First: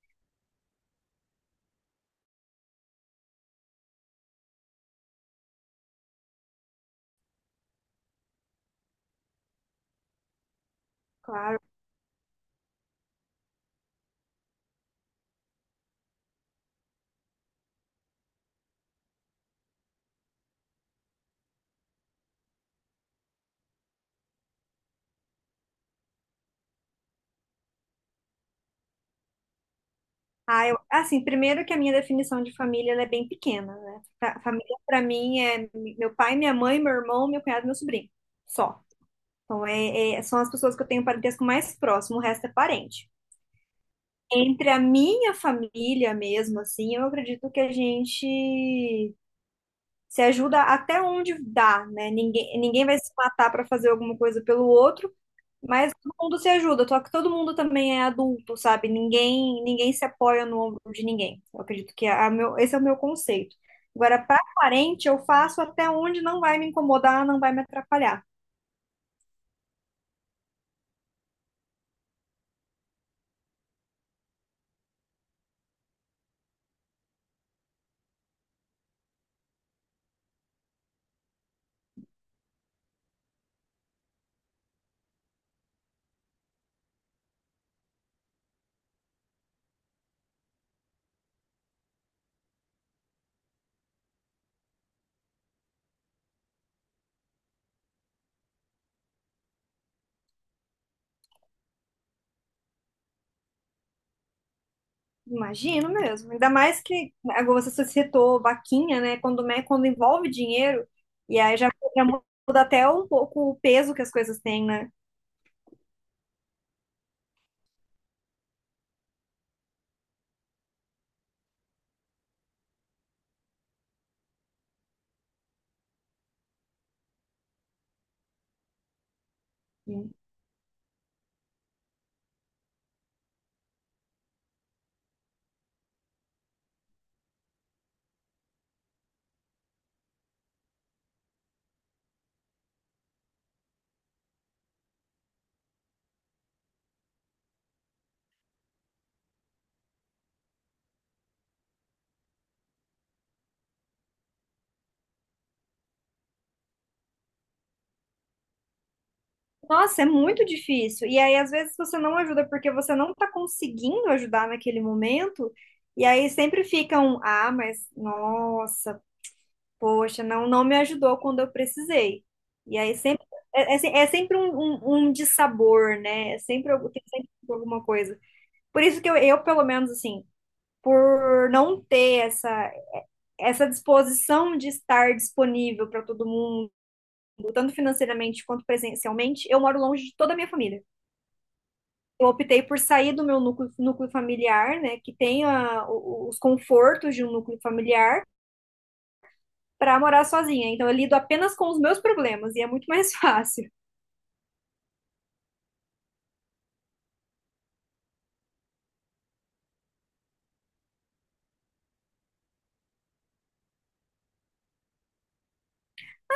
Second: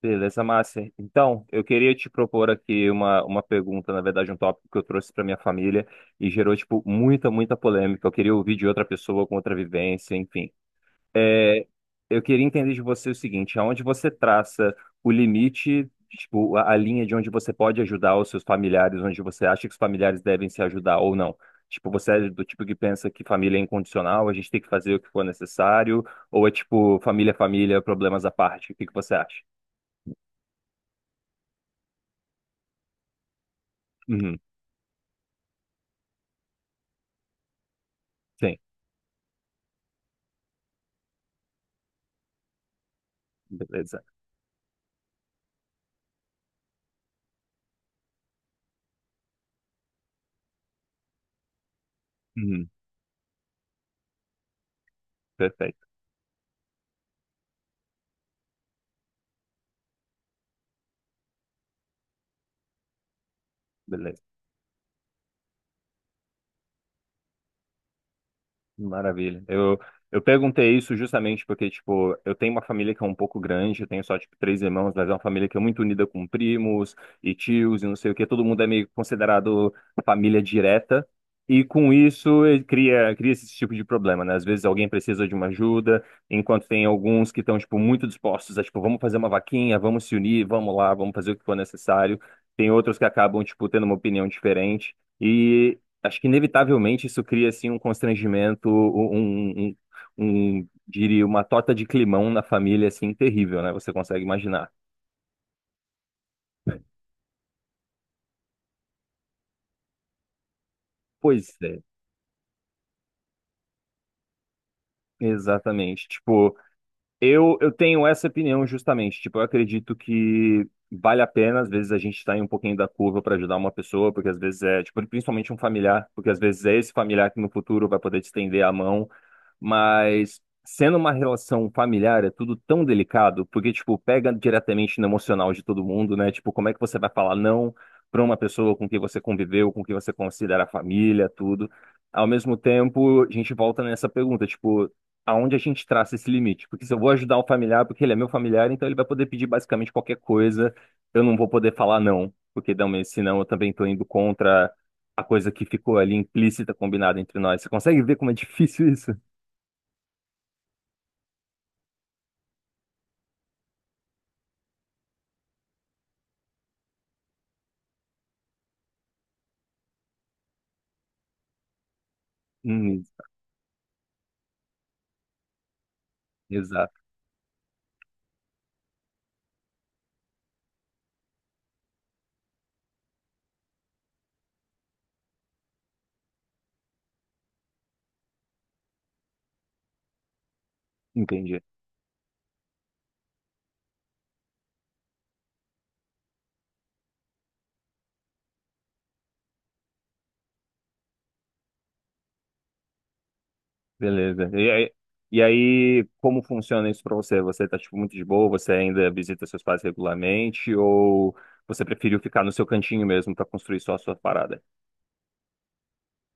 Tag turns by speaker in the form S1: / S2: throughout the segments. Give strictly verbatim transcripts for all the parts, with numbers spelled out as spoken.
S1: Beleza, Márcia. Então, eu queria te propor aqui uma, uma pergunta, na verdade, um tópico que eu trouxe para minha família e gerou, tipo, muita, muita polêmica. Eu queria ouvir de outra pessoa com outra vivência, enfim.
S2: Claro.
S1: É, eu queria entender de você o seguinte, aonde você traça o limite, tipo, a, a linha de onde você pode ajudar os seus familiares, onde você acha que os familiares devem se ajudar ou não? Tipo, você é do tipo que pensa que família é incondicional, a gente tem que fazer o que for necessário, ou é tipo, família é família, problemas à parte? O que que você acha?
S2: Ah, eu- assim, primeiro que a minha definição de família ela é bem pequena, né? Fa- Família para mim é meu pai, minha mãe, meu irmão, meu cunhado, e meu sobrinho.
S1: Sim,
S2: Só. Então é, é- são as pessoas que eu tenho parentesco mais próximo, o resto é parente.
S1: beleza.
S2: Entre a minha família mesmo, assim, eu acredito que a gente se ajuda até onde dá, né? Ninguém,
S1: Uhum,
S2: ninguém vai se matar para fazer alguma coisa pelo outro.
S1: perfeito,
S2: Mas todo mundo se ajuda, só que todo mundo também é adulto, sabe? Ninguém, ninguém se apoia no ombro de ninguém. Eu acredito que é a meu, esse é o meu conceito. Agora,
S1: beleza.
S2: para parente, eu faço até onde não vai me incomodar, não vai me atrapalhar.
S1: Maravilha. Eu, eu perguntei isso justamente porque, tipo, eu tenho uma família que é um pouco grande, eu tenho só, tipo, três irmãos, mas é uma família que é muito unida com primos e tios e não sei o quê. Todo mundo é meio considerado família direta. E com isso, ele cria, cria esse tipo de problema, né? Às vezes alguém precisa de uma ajuda, enquanto tem alguns que estão, tipo, muito dispostos a, tipo, vamos fazer uma vaquinha, vamos se unir, vamos lá, vamos fazer o que for necessário. Tem outros que acabam, tipo, tendo uma opinião diferente. E acho que inevitavelmente isso cria assim um constrangimento, um, um, um- um, diria, uma torta de climão na família assim terrível, né? Você consegue imaginar?
S2: Imagino mesmo. Ainda mais que agora você citou vaquinha, né? Quando, me- quando envolve dinheiro, e
S1: Pois
S2: aí já,
S1: é,
S2: já muda até um pouco o peso que as coisas têm, né?
S1: exatamente. Tipo, eu eu tenho essa opinião justamente. Tipo, eu acredito que vale a pena às vezes a gente sair um pouquinho da curva para ajudar uma pessoa, porque às vezes é, tipo, principalmente um familiar, porque às vezes é esse familiar que no futuro vai poder te estender a mão. Mas sendo uma relação familiar, é tudo tão delicado, porque, tipo, pega diretamente no emocional de todo mundo, né? Tipo, como é que você vai falar não para uma pessoa com quem você conviveu, com quem você considera família, tudo. Ao mesmo tempo, a gente volta nessa pergunta, tipo, aonde a gente traça esse limite? Porque se eu vou ajudar o familiar, porque ele é meu familiar, então ele vai poder pedir basicamente qualquer coisa, eu não vou poder falar não, porque não, mas senão eu também estou indo contra a coisa que ficou ali implícita, combinada entre nós. Você consegue ver como é difícil isso?
S2: Nossa, é muito difícil. E aí, às vezes, você não ajuda porque você não tá conseguindo ajudar naquele momento. E aí sempre fica um, ah, mas nossa, poxa, não, não me ajudou quando eu precisei. E aí
S1: Hum,
S2: sempre é, é se- é sempre um, um, um dissabor, né? É sempre, algu-
S1: exato,
S2: tem sempre alguma coisa. Por isso que eu, eu, pelo menos, assim, por não ter essa, essa disposição de estar disponível para todo mundo, tanto financeiramente quanto presencialmente, eu moro longe de toda a minha família.
S1: entendi.
S2: Eu optei por sair do meu núcleo, núcleo familiar, né, que tem a- o- os confortos de um núcleo familiar, para morar sozinha. Então eu lido apenas com os meus problemas e é muito mais fácil.
S1: Beleza. E aí, e aí, como funciona isso pra você? Você tá, tipo, muito de boa? Você ainda visita seus pais regularmente? Ou você preferiu ficar no seu cantinho mesmo pra construir só a sua parada?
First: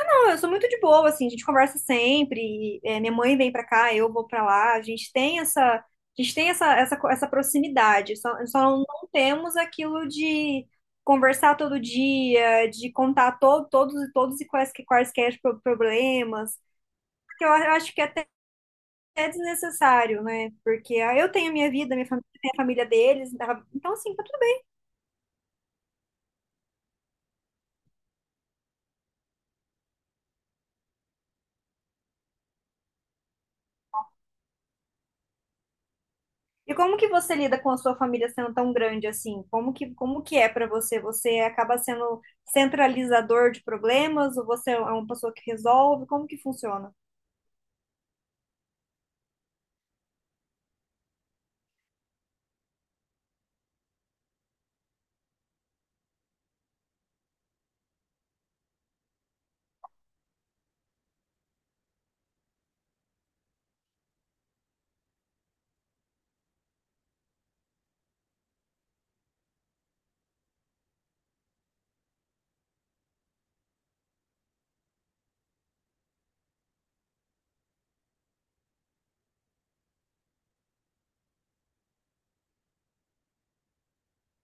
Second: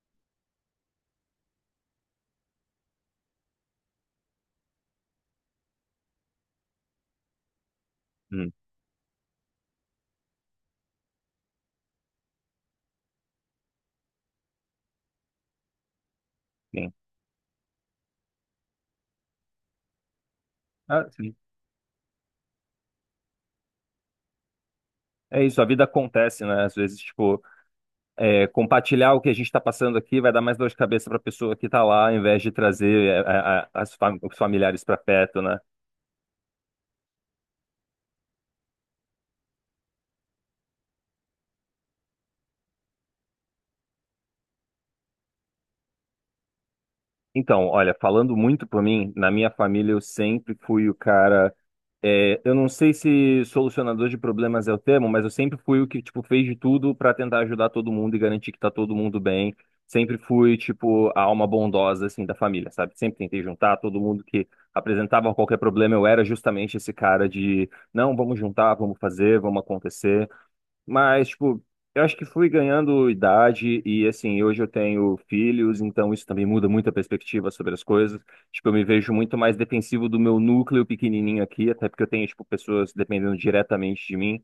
S2: Não, eu sou muito de boa, assim, a gente conversa sempre, é, minha mãe vem para cá, eu vou para lá, a gente tem essa, a gente tem essa, essa, co- essa proximidade, só,
S1: Hum,
S2: só não temos aquilo de conversar todo dia, de contar to, todos e todos e quais, quaisquer pro- problemas.
S1: sim.
S2: Porque eu acho que é é desnecessário, né? Porque
S1: Ah,
S2: ah, eu
S1: sim.
S2: tenho a minha vida, minha família tem a família deles, tá? Então assim, tá tudo bem.
S1: É isso, a vida acontece, né? Às vezes, tipo, é, compartilhar o que a gente tá passando aqui vai dar mais dor de cabeça pra pessoa que tá lá, ao invés de trazer é, a- a- as fam- os familiares pra perto, né?
S2: E como que você lida com a sua família sendo tão grande assim? Como que, como que é pra você? Você acaba sendo centralizador de problemas ou você é um, é uma pessoa que resolve? Como que funciona?
S1: Então, olha, falando muito por mim, na minha família eu sempre fui o cara. É, eu não sei se solucionador de problemas é o termo, mas eu sempre fui o que, tipo, fez de tudo para tentar ajudar todo mundo e garantir que tá todo mundo bem. Sempre fui, tipo, a alma bondosa, assim, da família, sabe? Sempre tentei juntar todo mundo que apresentava qualquer problema. Eu era justamente esse cara de, não, vamos juntar, vamos fazer, vamos acontecer. Mas, tipo, eu acho que fui ganhando idade e, assim, hoje eu tenho filhos, então isso também muda muito a perspectiva sobre as coisas. Tipo, eu me vejo muito mais defensivo do meu núcleo pequenininho aqui, até porque eu tenho, tipo, pessoas dependendo diretamente de mim.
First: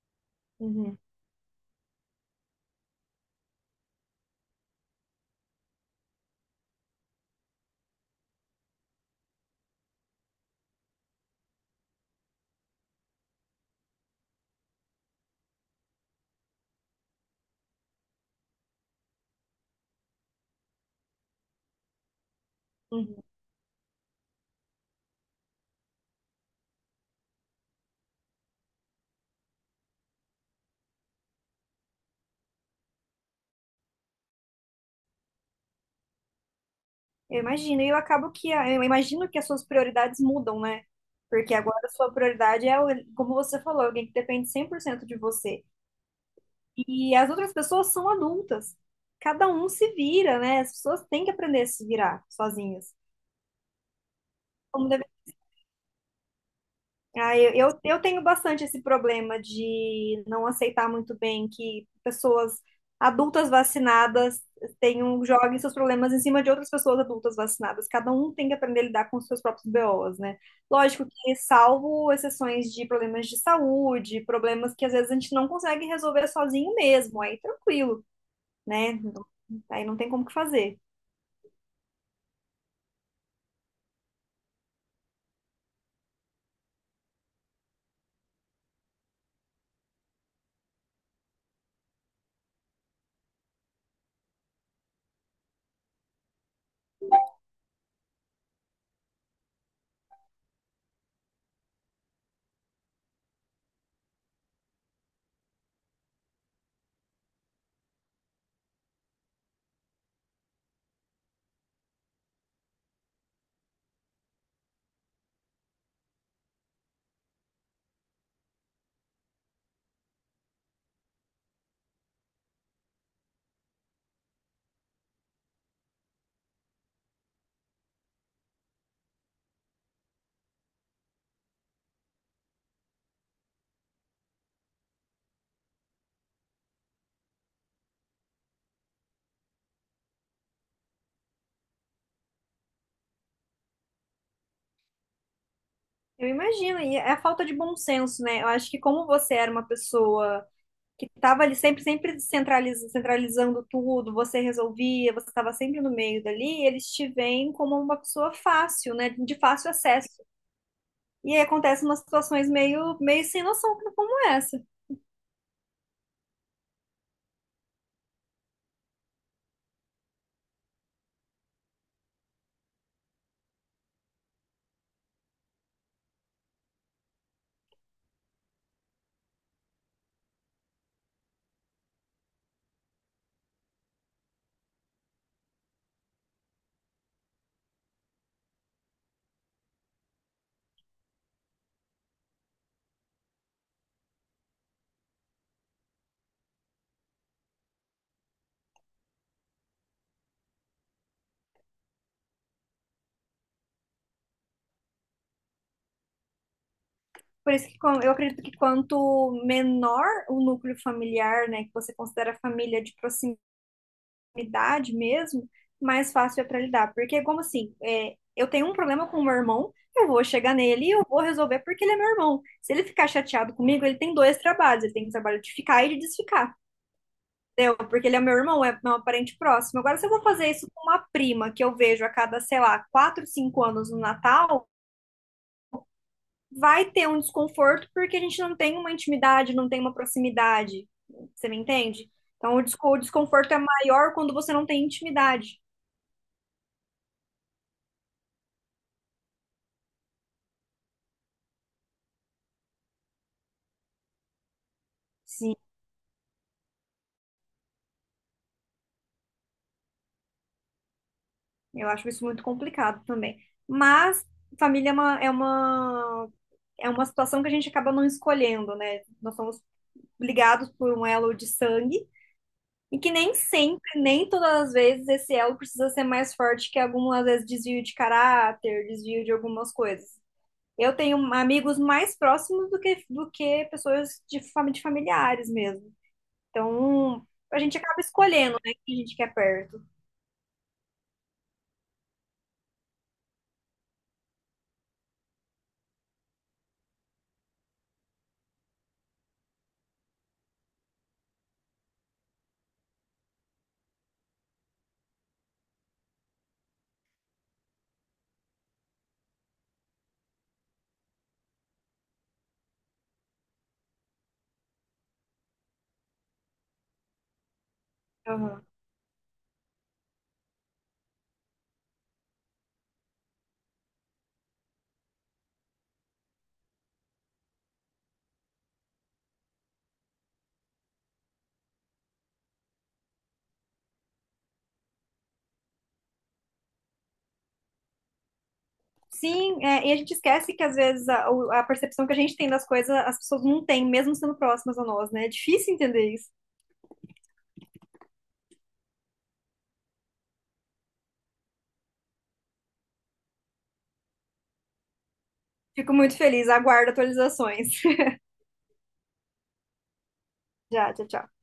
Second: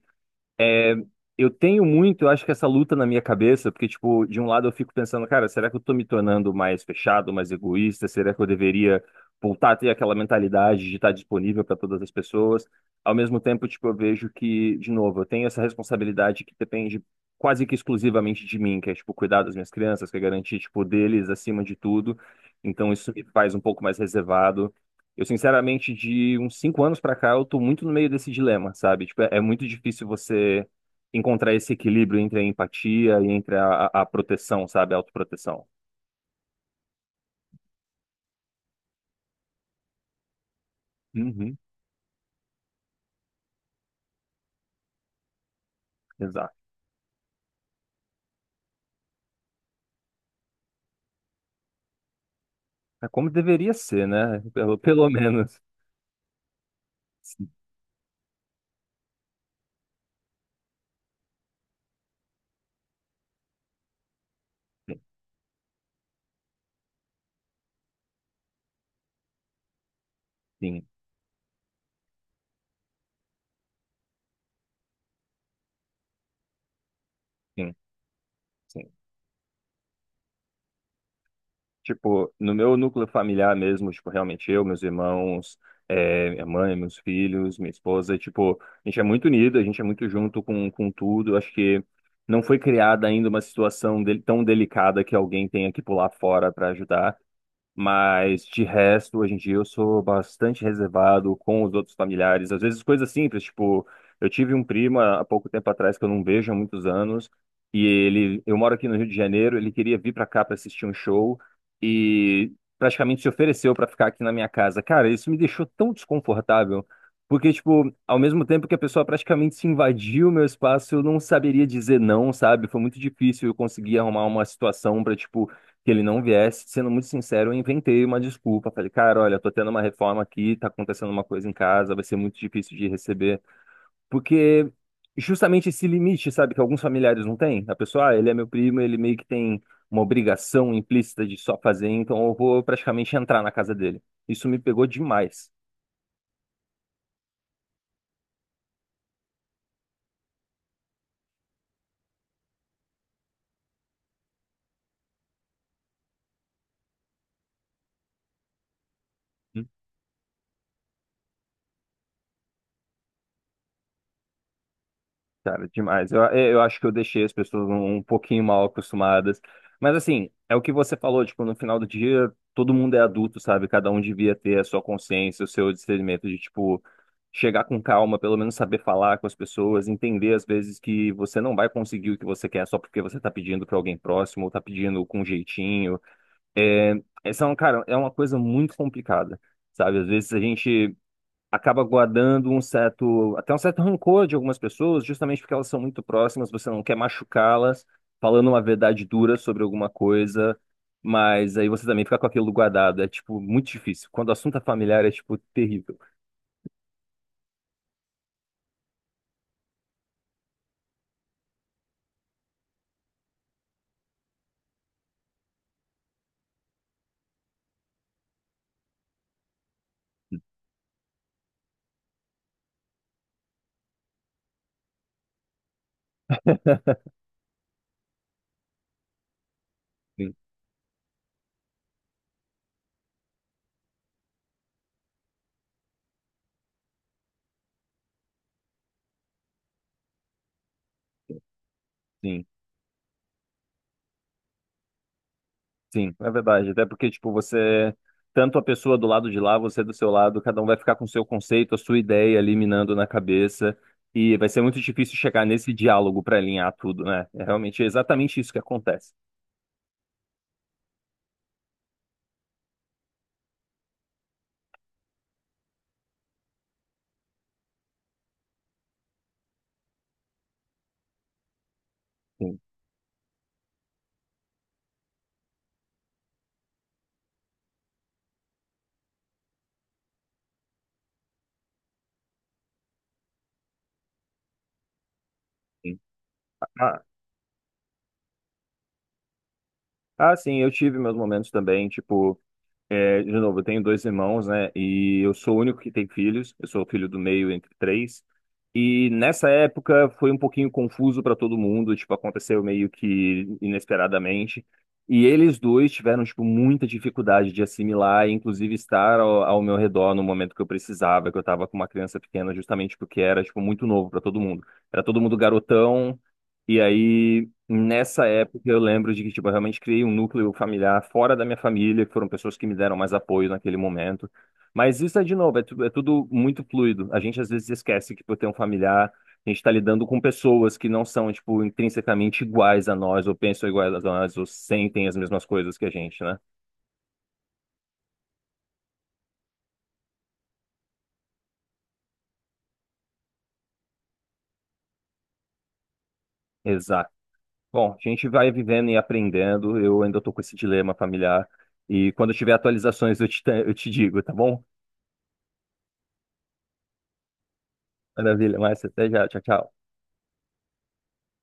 S1: É,
S2: Uhum,
S1: Eu tenho muito, eu acho que essa luta na minha cabeça, porque, tipo, de um lado eu fico pensando, cara, será que eu tô me tornando mais fechado, mais egoísta? Será que eu deveria voltar a ter aquela mentalidade de estar disponível para todas as pessoas? Ao mesmo tempo, tipo, eu vejo que, de novo, eu tenho essa responsabilidade que depende quase que exclusivamente de mim, que é, tipo, cuidar das minhas crianças, que é garantir, tipo, deles acima de tudo. Então, isso
S2: uhum.
S1: me faz um pouco mais reservado. Eu, sinceramente, de uns cinco anos pra cá, eu tô muito no meio desse dilema, sabe? Tipo, é, é muito difícil você encontrar esse equilíbrio entre a empatia e entre a, a, a proteção, sabe? A autoproteção.
S2: Eu imagino, e eu acabo que a- eu imagino que as suas prioridades mudam, né? Porque
S1: Uhum,
S2: agora a sua prioridade é, o- como você falou, alguém que depende cem por cento de você.
S1: exato.
S2: E as outras pessoas são adultas. Cada um se vira, né? As pessoas têm que aprender a se virar sozinhas.
S1: É como deveria ser, né? Pelo,
S2: Como deve...
S1: pelo menos.
S2: ah,
S1: Sim,
S2: eu, eu, eu tenho bastante esse problema de não aceitar muito bem que pessoas adultas vacinadas tenham, joguem seus problemas em cima de outras pessoas adultas vacinadas. Cada um tem que aprender a lidar com os seus próprios B Os, né?
S1: sim,
S2: Lógico que, salvo exceções de problemas de saúde, problemas que às vezes a gente não consegue resolver sozinho mesmo, aí
S1: sim,
S2: tranquilo.
S1: sim.
S2: Né? Aí não tem como que fazer.
S1: Tipo, no meu núcleo familiar mesmo, tipo, realmente eu, meus irmãos, eh, minha mãe, meus filhos, minha esposa, tipo, a gente é muito unido, a gente é muito junto com, com tudo. Acho que não foi criada ainda uma situação del- tão delicada que alguém tenha que pular fora para ajudar. Mas de resto, hoje em dia eu sou bastante reservado com os outros familiares. Às vezes coisas simples, tipo, eu tive um primo há há pouco tempo atrás que eu não vejo há muitos anos, e ele, eu moro aqui no Rio de Janeiro, ele queria vir para cá para assistir um show e praticamente se ofereceu para ficar aqui na minha casa. Cara, isso me deixou tão desconfortável, porque tipo, ao mesmo tempo que a pessoa praticamente se invadiu o meu espaço, eu não saberia dizer não, sabe? Foi muito difícil eu conseguir arrumar uma situação para tipo que ele não viesse, sendo muito sincero, eu inventei uma desculpa. Falei, cara, olha, tô tendo uma reforma aqui, tá acontecendo uma coisa em casa, vai ser muito difícil de receber. Porque justamente esse limite, sabe, que alguns familiares não têm. A pessoa, ah, ele é meu primo, ele meio que tem uma obrigação implícita de só fazer, então eu vou praticamente entrar na casa dele. Isso me pegou demais.
S2: Eu imagino, e é a falta de bom senso, né? Eu acho que como você era uma pessoa que estava ali sempre, sempre centraliz- centralizando tudo, você resolvia, você estava sempre no meio dali, eles te veem como uma pessoa fácil, né? De fácil acesso. E aí acontecem umas situações meio, meio sem noção como é essa.
S1: Cara, demais. Eu, é, eu acho que eu deixei as pessoas um, um pouquinho mal acostumadas. Mas assim, é o que você falou, tipo, no final do dia, todo mundo é adulto, sabe? Cada um devia ter a sua consciência, o seu discernimento de, tipo, chegar com calma, pelo menos saber falar com as pessoas, entender às vezes que você não vai conseguir o que você quer só porque você tá pedindo pra alguém próximo, ou tá pedindo com jeitinho. É, essa é, um- cara, é uma coisa muito complicada, sabe? Às vezes a gente acaba guardando um certo, até um certo rancor de algumas pessoas, justamente porque elas são muito próximas, você não quer machucá-las, falando uma verdade dura sobre alguma coisa, mas aí você também fica com aquilo guardado. É, tipo, muito difícil. Quando o assunto é familiar, é, tipo, terrível.
S2: Por isso que quan- eu acredito que quanto menor o núcleo familiar, né, que você considera família de proximidade, proximidade mesmo, mais fácil é para lidar. Porque, como assim, é, eu tenho um problema com o meu irmão, eu vou chegar nele e eu vou resolver porque ele é meu irmão. Se ele ficar chateado comigo, ele tem dois trabalhos. Ele tem o trabalho de ficar e de desficar. Entendeu? Porque ele é meu irmão, é meu parente próximo. Agora, se eu vou
S1: Sim,
S2: fazer isso com uma prima que eu vejo a cada, sei lá, quatro, cinco anos no Natal, vai ter um desconforto porque a gente não tem uma intimidade, não tem uma proximidade. Você me entende?
S1: sim,
S2: Então, o desco- o desconforto é maior quando você não tem intimidade.
S1: sim, é verdade. Até porque, tipo, você, tanto a pessoa do lado de lá, você do seu lado, cada um vai ficar com o seu conceito, a sua ideia ali minando na cabeça. E vai ser muito difícil chegar
S2: Sim.
S1: nesse diálogo para alinhar tudo, né? É realmente exatamente isso que acontece.
S2: Eu acho isso muito complicado também. Mas família é uma, é uma, é uma situação que a gente acaba não escolhendo, né? Nós somos ligados por um elo de sangue
S1: Sim.
S2: e que nem sempre, nem todas as vezes, esse elo precisa ser mais forte que algumas vezes desvio de caráter, desvio de algumas coisas. Eu tenho amigos mais próximos do que, do que pessoas de, fami- de familiares mesmo.
S1: Ah,
S2: Então, a gente acaba escolhendo, né, quem a gente quer perto.
S1: ah, sim, eu tive meus momentos também, tipo, é, de novo, eu tenho dois irmãos, né, e eu sou o único que tem filhos, eu sou o filho do meio entre três, e nessa época foi um pouquinho confuso para todo mundo, tipo, aconteceu meio que inesperadamente, e eles dois tiveram, tipo, muita dificuldade de assimilar, e inclusive estar ao, ao meu redor no momento que eu precisava, que eu tava com uma criança pequena, justamente porque era, tipo, muito novo para todo mundo. Era todo mundo garotão, e aí nessa época,
S2: Aham.
S1: eu lembro de que, tipo, eu realmente criei um núcleo familiar fora da minha família, que foram pessoas que me deram mais apoio naquele momento. Mas isso é, de novo, é, tu- é tudo muito fluido. A gente, às vezes, esquece que, por ter um familiar, a gente está lidando com pessoas que não são, tipo, intrinsecamente iguais a nós, ou pensam iguais a nós, ou sentem as mesmas coisas que a gente, né?
S2: Sim, é, e a gente esquece que às vezes a, o- a percepção que a gente tem das coisas, as pessoas não têm, mesmo sendo próximas a nós, né? É difícil entender isso.
S1: Exato. Bom, a gente vai vivendo e aprendendo. Eu ainda estou com esse dilema familiar. E quando eu tiver atualizações, eu te, eu te digo, tá bom?
S2: Fico muito feliz, aguardo atualizações.
S1: Maravilha, Márcia. Até já. Tchau, tchau.
S2: Já, tchau, tchau.